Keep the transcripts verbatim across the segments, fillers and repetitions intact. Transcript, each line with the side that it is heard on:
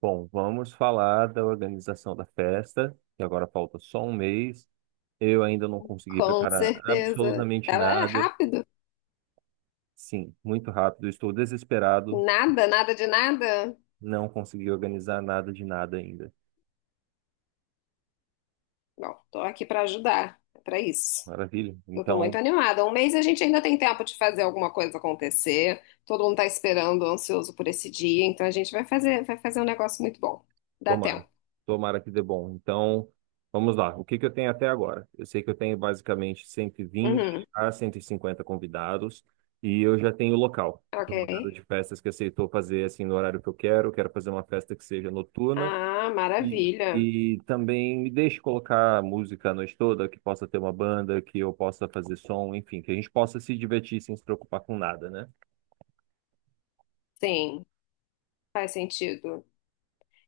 right: Bom, vamos falar da organização da festa, que agora falta só um mês. Eu ainda não consegui
left: Com
right: preparar
left: certeza.
right: absolutamente
left: Ela é
right: nada.
left: rápido.
right: Sim, muito rápido, estou desesperado,
left: Nada, nada de nada.
right: não consegui organizar nada de nada ainda.
left: Bom, tô aqui pra ajudar. É pra isso.
right: Maravilha?
left: Eu tô muito
right: Então,
left: animada. Um mês a gente ainda tem tempo de fazer alguma coisa acontecer. Todo mundo tá esperando, ansioso por esse dia, então a gente vai fazer, vai fazer um negócio muito bom. Dá
right: tomara.
left: tempo.
right: Tomara que dê bom. Então, vamos lá. O que que eu tenho até agora? Eu sei que eu tenho basicamente cento e vinte
left: Uhum.
right: a cento e cinquenta convidados. E eu já tenho o local, que
left: Ok.
right: foi uma casa de festas que aceitou fazer assim no horário que eu quero. Eu quero fazer uma festa que seja noturna.
left: Ah,
right: E
left: maravilha.
right: e também me deixe colocar música a noite toda, que possa ter uma banda, que eu possa fazer som, enfim, que a gente possa se divertir sem se preocupar com nada, né?
left: Sim, faz sentido.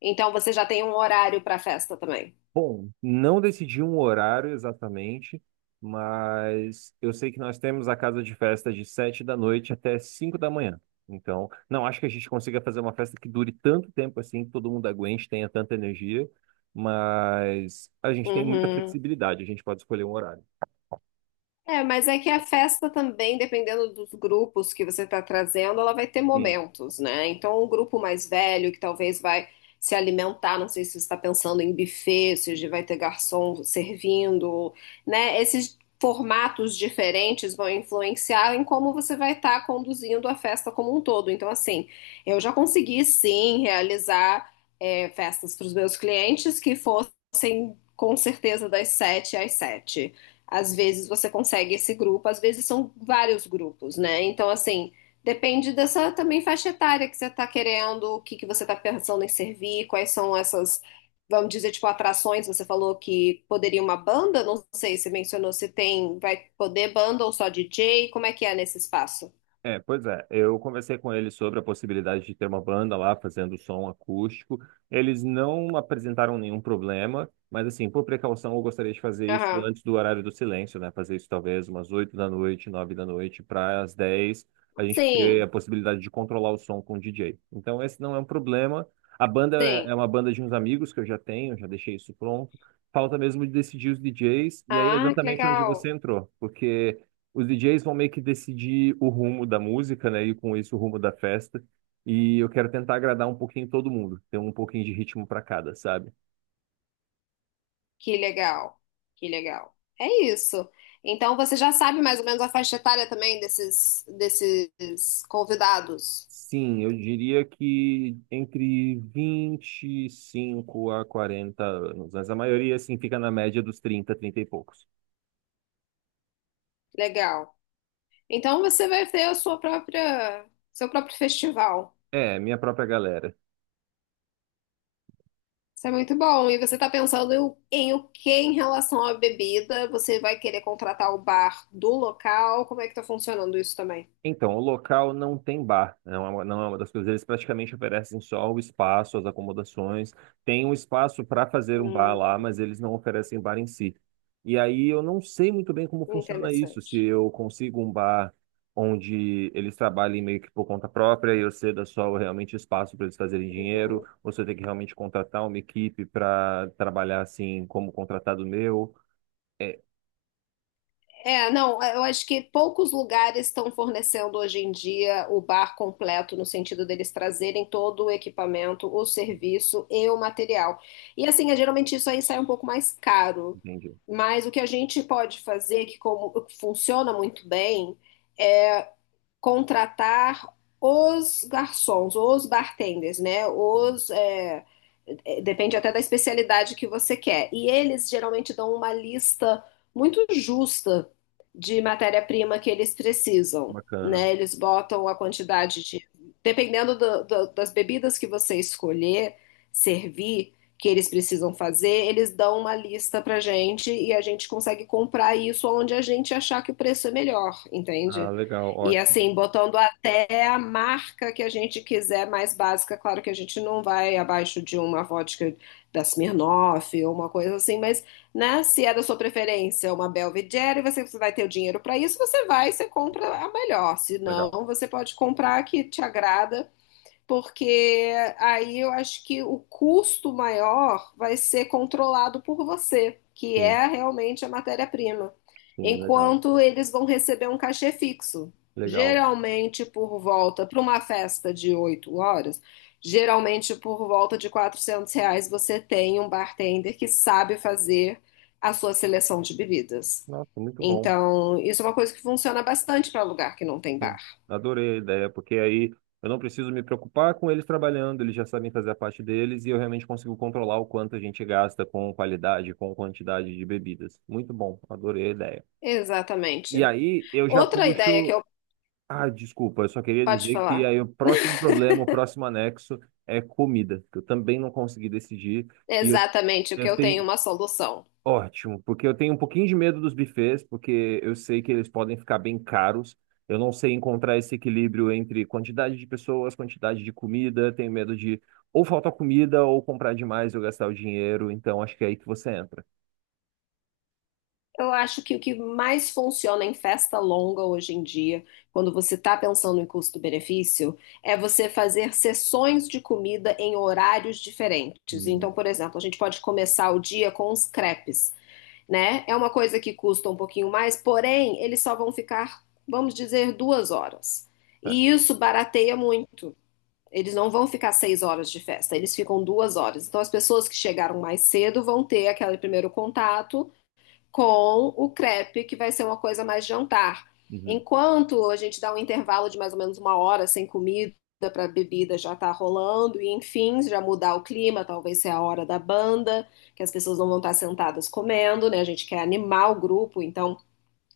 left: Então você já tem um horário para a festa também.
right: Bom, não decidi um horário exatamente, mas eu sei que nós temos a casa de festa de sete da noite até cinco da manhã. Então, não acho que a gente consiga fazer uma festa que dure tanto tempo assim, que todo mundo aguente, tenha tanta energia, mas a gente tem muita
left: Uhum.
right: flexibilidade, a gente pode escolher um horário.
left: É, mas é que a festa também, dependendo dos grupos que você está trazendo, ela vai ter momentos, né? Então, um grupo mais velho que talvez vai se alimentar, não sei se você está pensando em buffet, se hoje vai ter garçom servindo, né? Esses formatos diferentes vão influenciar em como você vai estar conduzindo a festa como um todo. Então, assim, eu já consegui sim realizar é, festas para os meus clientes que fossem com certeza das sete às sete. Às vezes você consegue esse grupo, às vezes são vários grupos, né? Então, assim, depende dessa também faixa etária que você está querendo, o que que você está pensando em servir, quais são essas, vamos dizer, tipo, atrações. Você falou que poderia uma banda, não sei, você mencionou se tem, vai poder banda ou só D J, como é que é nesse espaço?
right: É, pois é. Eu conversei com eles sobre a possibilidade de ter uma banda lá fazendo som acústico. Eles não apresentaram nenhum problema, mas assim, por precaução, eu gostaria de fazer isso
left: Aham.
right: antes do horário do silêncio, né? Fazer isso talvez umas oito da noite, nove da noite, para as dez a gente ter a
left: Sim,
right: possibilidade de controlar o som com o D J. Então, esse não é um problema. A banda
left: sim.
right: é é uma banda de uns amigos que eu já tenho, já deixei isso pronto. Falta mesmo de decidir os D Js, e aí é
left: Ah, que
right: exatamente onde você
left: legal.
right: entrou, porque os D Js vão meio que decidir o rumo da música, né? E com isso o rumo da festa. E eu quero tentar agradar um pouquinho todo mundo, ter um pouquinho de ritmo para cada, sabe?
left: Que legal, que legal. É isso. Então você já sabe mais ou menos a faixa etária também desses, desses convidados.
right: Sim, eu diria que entre vinte e cinco a quarenta anos, mas a maioria assim fica na média dos trinta, trinta e poucos.
left: Legal. Então você vai ter a sua própria, seu próprio festival.
right: É, minha própria galera.
left: Isso é muito bom. E você está pensando em, em o que em relação à bebida? Você vai querer contratar o bar do local? Como é que está funcionando isso também?
right: Então, o local não tem bar, não é uma, não é uma das coisas. Eles praticamente oferecem só o espaço, as acomodações. Tem um espaço para fazer um bar lá,
left: Hum,
right: mas eles não oferecem bar em si. E aí eu não sei muito bem como funciona isso. Se
left: interessante.
right: eu consigo um bar onde eles trabalhem meio que por conta própria e eu ceda só realmente espaço para eles fazerem dinheiro,
left: Uhum.
right: ou se eu tenho que realmente contratar uma equipe para trabalhar assim como contratado meu. É,
left: É, não, é, eu acho que poucos lugares estão fornecendo hoje em dia o bar completo, no sentido deles trazerem todo o equipamento, o serviço e o material. E assim, é, geralmente isso aí sai um pouco mais caro.
right: entendi.
left: Mas o que a gente pode fazer, que como funciona muito bem, é contratar os garçons, os bartenders, né?
right: Uhum.
left: Os, é, é, depende até da especialidade que você quer. E eles geralmente dão uma lista muito justa de matéria-prima que eles precisam,
right: Bacana.
left: né? Eles botam a quantidade de, dependendo do- do- das bebidas que você escolher servir, que eles precisam fazer, eles dão uma lista pra gente e a gente consegue comprar isso onde a gente achar que o preço é melhor,
right: Ah,
left: entende?
right: legal,
left: E
right: ótimo.
left: assim, botando até a marca que a gente quiser mais básica, claro que a gente não vai abaixo de uma vodka da Smirnoff ou uma coisa assim, mas né, se é da sua preferência uma Belvedere, você você vai ter o dinheiro para isso, você vai, você compra a melhor. Se não,
right: Legal.
left: você pode comprar a que te agrada porque aí eu acho que o custo maior vai ser controlado por você, que
right: Sim.
left: é realmente a matéria-prima,
right: Sim, legal,
left: enquanto eles vão receber um cachê fixo.
right: legal.
left: Geralmente por volta, para uma festa de oito horas, geralmente por volta de quatrocentos reais você tem um bartender que sabe fazer a sua seleção de bebidas.
right: Nossa, muito bom.
left: Então, isso é uma coisa que funciona bastante para lugar que não tem
right: Sim,
left: bar.
right: adorei a ideia, porque aí eu não preciso me preocupar com eles trabalhando, eles já sabem fazer a parte deles e eu realmente consigo controlar o quanto a gente gasta com qualidade, com quantidade de bebidas. Muito bom, adorei a ideia. E
left: Exatamente.
right: aí eu já
left: Outra ideia que
right: puxo.
left: eu.
right: Ah, desculpa, eu só queria
left: Pode
right: dizer que
left: falar.
right: aí o próximo problema, o próximo anexo é comida, que eu também não consegui decidir e eu,
left: Exatamente, o
right: eu
left: que eu tenho é
right: tenho.
left: uma solução.
right: Ótimo, porque eu tenho um pouquinho de medo dos buffets, porque eu sei que eles podem ficar bem caros. Eu não sei encontrar esse equilíbrio entre quantidade de pessoas, quantidade de comida. Tenho medo de ou faltar comida ou comprar demais e eu gastar o dinheiro. Então acho que é aí que você entra.
left: Eu acho que o que mais funciona em festa longa hoje em dia, quando você está pensando em custo-benefício, é você fazer sessões de comida em horários diferentes. Então,
right: Hum.
left: por exemplo, a gente pode começar o dia com os crepes, né? É uma coisa que custa um pouquinho mais, porém, eles só vão ficar, vamos dizer, duas horas.
right: Tá.
left: E isso barateia muito. Eles não vão ficar seis horas de festa, eles ficam duas horas. Então, as pessoas que chegaram mais cedo vão ter aquele primeiro contato com o crepe, que vai ser uma coisa mais jantar.
right: Uhum.
left: Enquanto a gente dá um intervalo de mais ou menos uma hora sem comida para a bebida já tá rolando, e enfim, já mudar o clima, talvez seja a hora da banda, que as pessoas não vão estar sentadas comendo, né? A gente quer animar o grupo, então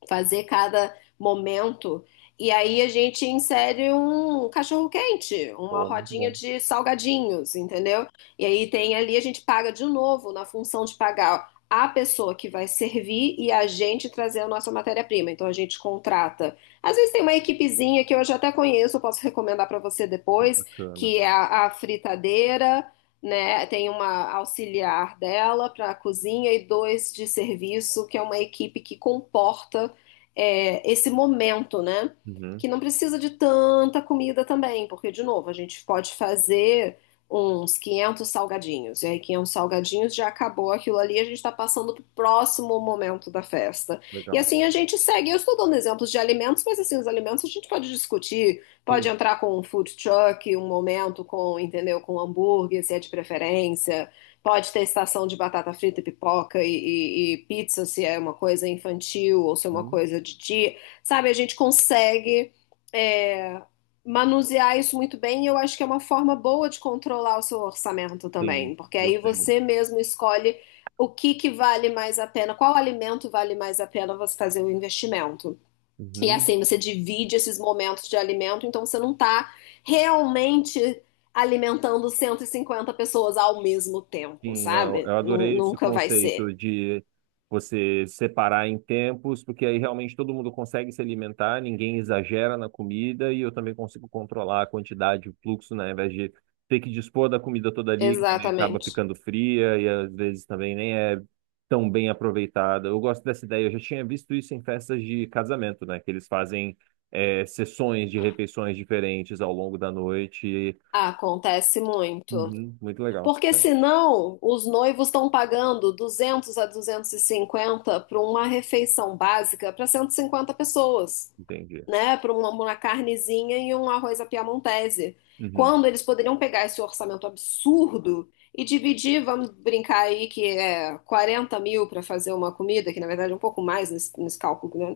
left: fazer cada momento. E aí a gente insere um cachorro quente, uma
right: Pô, muito
left: rodinha
right: bom,
left: de salgadinhos, entendeu? E aí tem ali, a gente paga de novo na função de pagar a pessoa que vai servir e a gente trazer a nossa matéria-prima. Então a gente contrata. Às vezes tem uma equipezinha que eu já até conheço, eu posso recomendar para você depois,
right: bacana.
left: que é a, a fritadeira, né? Tem uma auxiliar dela para a cozinha e dois de serviço, que é uma equipe que comporta é, esse momento, né?
right: Uhum.
left: Que não precisa de tanta comida também, porque, de novo, a gente pode fazer uns quinhentos salgadinhos, e aí quinhentos salgadinhos já acabou aquilo ali, a gente está passando para o próximo momento da festa. E
right: Legal.
left: assim a gente segue. Eu estou dando exemplos de alimentos, mas assim, os alimentos a gente pode discutir, pode
right: Sim.
left: entrar com um food truck, um momento com, entendeu, com hambúrguer, se é de preferência. Pode ter estação de batata frita, e pipoca e, e- e pizza, se é uma coisa infantil ou se é uma
right: Uhum.
left: coisa de dia. Sabe, a gente consegue é, manusear isso muito bem e eu acho que é uma forma boa de controlar o seu orçamento
right: Sim.
left: também, porque aí
right: Gostei muito.
left: você mesmo escolhe o que que vale mais a pena, qual alimento vale mais a pena você fazer o investimento. E é
right: Uhum.
left: assim, você divide esses momentos de alimento, então você não está realmente alimentando cento e cinquenta pessoas ao mesmo tempo,
right: Sim, eu
left: sabe?
right: eu
left: Nu-
right: adorei esse
left: nunca vai ser.
right: conceito de você separar em tempos, porque aí realmente todo mundo consegue se alimentar, ninguém exagera na comida e eu também consigo controlar a quantidade, o fluxo, né, ao invés de ter que dispor da comida toda ali, que também acaba
left: Exatamente.
right: ficando fria e às vezes também nem é tão bem aproveitada. Eu gosto dessa ideia, eu já tinha visto isso em festas de casamento, né, que eles fazem é, sessões de refeições diferentes ao longo da noite.
left: Acontece muito.
right: Uhum, muito legal.
left: Porque
right: É,
left: senão os noivos estão pagando duzentos a duzentos e cinquenta para uma refeição básica para cento e cinquenta pessoas.
right: entendi.
left: Né, para uma, uma carnezinha e um arroz à piamontese.
right: Uhum.
left: Quando eles poderiam pegar esse orçamento absurdo e dividir, vamos brincar aí que é quarenta mil para fazer uma comida, que na verdade é um pouco mais nesse, nesse cálculo, né?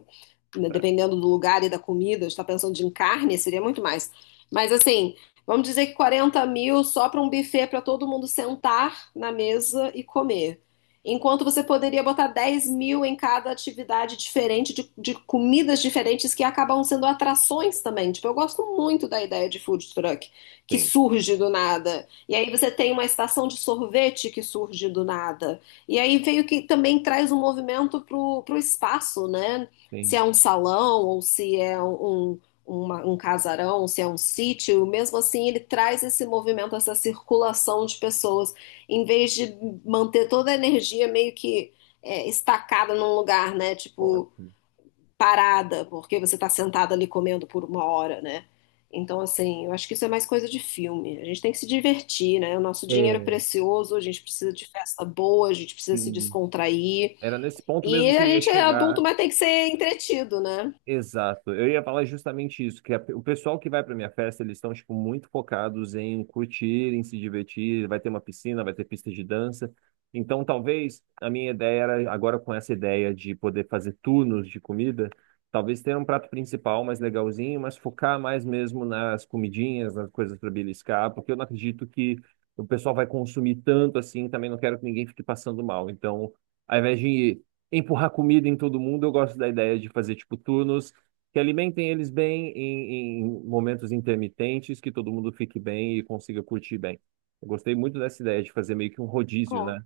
left: Né,
right: Tá.
left: dependendo do lugar e da comida, está pensando de carne, seria muito mais. Mas assim, vamos dizer que quarenta mil só para um buffet para todo mundo sentar na mesa e comer. Enquanto você poderia botar dez mil em cada atividade diferente, de, de comidas diferentes que acabam sendo atrações também. Tipo, eu gosto muito da ideia de food truck, que
right: Tem,
left: surge do nada. E aí você tem uma estação de sorvete que surge do nada. E aí veio que também traz um movimento pro, pro espaço, né? Se
right: tem.
left: é um salão ou se é um, uma- um casarão, se é um sítio, mesmo assim ele traz esse movimento, essa circulação de pessoas, em vez de manter toda a energia meio que é, estacada num lugar, né? Tipo,
right: Ótimo.
left: parada, porque você está sentado ali comendo por uma hora, né? Então, assim, eu acho que isso é mais coisa de filme. A gente tem que se divertir, né? O nosso
right: É,
left: dinheiro é precioso, a gente precisa de festa boa, a gente precisa se
right: sim.
left: descontrair.
right: Era nesse ponto
left: E
right: mesmo que
left: a
right: eu ia
left: gente é adulto,
right: chegar.
left: mas tem que ser entretido, né?
right: Exato. Eu ia falar justamente isso, que a- o pessoal que vai para minha festa, eles estão tipo muito focados em curtir, em se divertir, vai ter uma piscina, vai ter pista de dança. Então, talvez a minha ideia era agora com essa ideia de poder fazer turnos de comida, talvez ter um prato principal mais legalzinho, mas focar mais mesmo nas comidinhas, nas coisas para beliscar, porque eu não acredito que o pessoal vai consumir tanto assim, também não quero que ninguém fique passando mal. Então, ao invés de empurrar comida em todo mundo. Eu gosto da ideia de fazer tipo turnos que alimentem eles bem em, em momentos intermitentes, que todo mundo fique bem e consiga curtir bem. Eu gostei muito dessa ideia de fazer meio que um rodízio,
left: Bom,
right: né?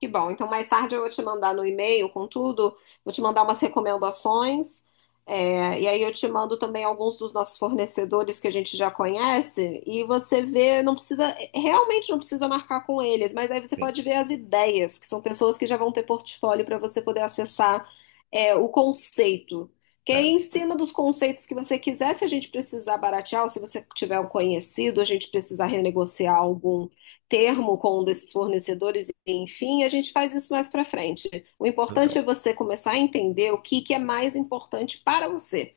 left: que bom. Então, mais tarde eu vou te mandar no e-mail com tudo, vou te mandar umas recomendações, é, e aí eu te mando também alguns dos nossos fornecedores que a gente já conhece, e você vê, não precisa, realmente não precisa marcar com eles, mas aí você
right: Sim,
left: pode ver as ideias, que são pessoas que já vão ter portfólio para você poder acessar, é, o conceito. Que aí
right: é,
left: em cima dos conceitos que você quiser, se a gente precisar baratear, ou se você tiver um conhecido, a gente precisar renegociar algum termo com um desses fornecedores, enfim, a gente faz isso mais para frente. O importante
right: legal,
left: é você começar a entender o que, que é mais importante para você,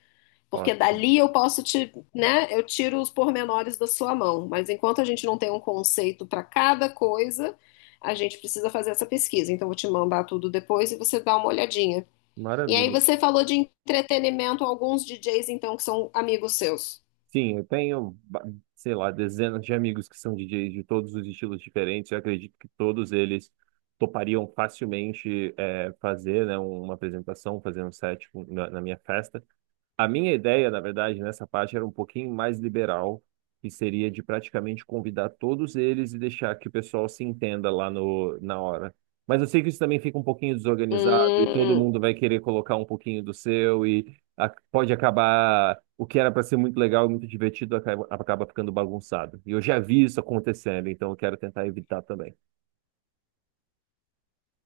left: porque
right: ótimo,
left: dali eu posso te, né, eu tiro os pormenores da sua mão, mas enquanto a gente não tem um conceito para cada coisa, a gente precisa fazer essa pesquisa. Então, eu vou te mandar tudo depois e você dá uma olhadinha. E aí,
right: maravilha.
left: você falou de entretenimento, alguns D Js, então, que são amigos seus.
right: Sim, eu tenho, ba- sei lá, dezenas de amigos que são D Js de todos os estilos diferentes. Eu acredito que todos eles topariam facilmente é, fazer, né, uma apresentação, fazer um set na na minha festa. A minha ideia, na verdade, nessa parte era um pouquinho mais liberal, que seria de praticamente convidar todos eles e deixar que o pessoal se entenda lá no, na hora. Mas eu sei que isso também fica um pouquinho desorganizado e todo
left: Hum,
right: mundo vai querer colocar um pouquinho do seu e a- pode acabar o que era para ser muito legal e muito divertido acaba, acaba ficando bagunçado. E eu já vi isso acontecendo, então eu quero tentar evitar também.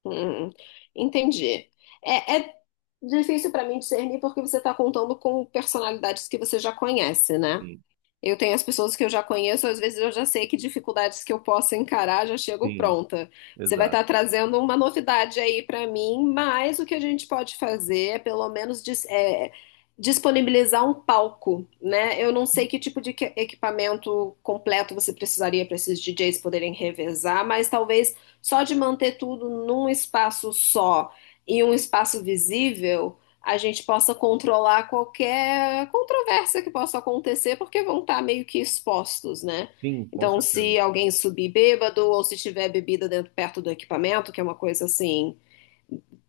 left: Hum, entendi. É, é difícil para mim discernir porque você está contando com personalidades que você já conhece, né?
right: Sim,
left: Eu tenho as pessoas que eu já conheço, às vezes eu já sei que dificuldades que eu posso encarar, já chego
right: sim,
left: pronta. Você vai
right: exato.
left: estar trazendo uma novidade aí para mim, mas o que a gente pode fazer é pelo menos dis- é, disponibilizar um palco, né? Eu não sei que tipo de que- equipamento completo você precisaria para esses D Js poderem revezar, mas talvez só de manter tudo num espaço só e um espaço visível a gente possa controlar qualquer controvérsia que possa acontecer, porque vão estar meio que expostos, né?
right: Sim, com
left: Então,
right: certeza.
left: se alguém subir bêbado ou se tiver bebida dentro, perto do equipamento, que é uma coisa assim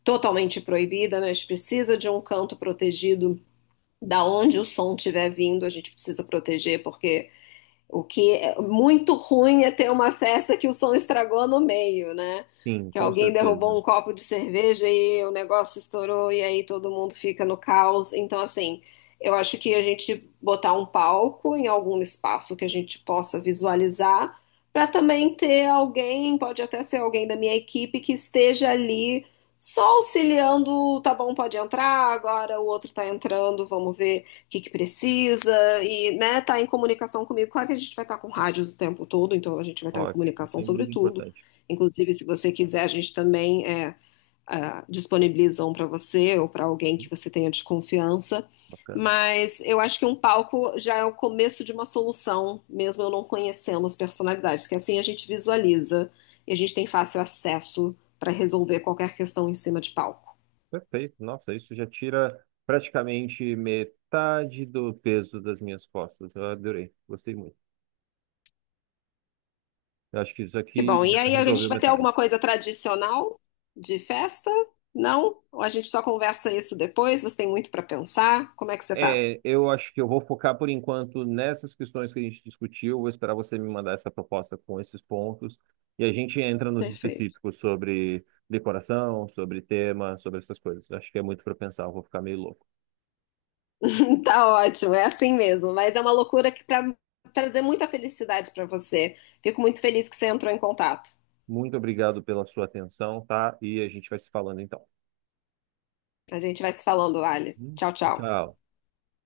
left: totalmente proibida, né? A gente precisa de um canto protegido da onde o som estiver vindo, a gente precisa proteger, porque o que é muito ruim é ter uma festa que o som estragou no meio, né?
right: Sim,
left: Que
right: com
left: alguém derrubou
right: certeza.
left: um copo de cerveja e o negócio estourou e aí todo mundo fica no caos. Então, assim, eu acho que a gente botar um palco em algum espaço que a gente possa visualizar, para também ter alguém, pode até ser alguém da minha equipe, que esteja ali só auxiliando, tá bom, pode entrar, agora o outro tá entrando, vamos ver o que que precisa e, né, tá em comunicação comigo. Claro que a gente vai estar com rádios o tempo todo, então a gente vai estar em
right: Ótimo, isso
left: comunicação
right: é
left: sobre
right: muito
left: tudo.
right: importante.
left: Inclusive, se você quiser, a gente também é, ah, disponibiliza um para você ou para alguém que você tenha desconfiança.
right: Bacana.
left: Mas eu acho que um palco já é o começo de uma solução, mesmo eu não conhecendo as personalidades, que assim a gente visualiza e a gente tem fácil acesso para resolver qualquer questão em cima de palco.
right: Perfeito. Nossa, isso já tira praticamente metade do peso das minhas costas. Eu adorei, gostei muito. Eu acho que isso
left: Que bom.
right: aqui já
left: E aí, a gente
right: resolveu
left: vai ter
right: metade.
left: alguma coisa tradicional de festa? Não? Ou a gente só conversa isso depois? Você tem muito para pensar? Como é que você tá?
right: É, eu acho que eu vou focar por enquanto nessas questões que a gente discutiu. Vou esperar você me mandar essa proposta com esses pontos e a gente entra nos
left: Perfeito.
right: específicos sobre decoração, sobre tema, sobre essas coisas. Acho que é muito para pensar, eu vou ficar meio louco.
left: Tá ótimo, é assim mesmo. Mas é uma loucura que para trazer muita felicidade para você. Fico muito feliz que você entrou em contato.
right: Muito obrigado pela sua atenção, tá? E a gente vai se falando então.
left: A gente vai se falando, Ali. Tchau, tchau.
right: Tchau.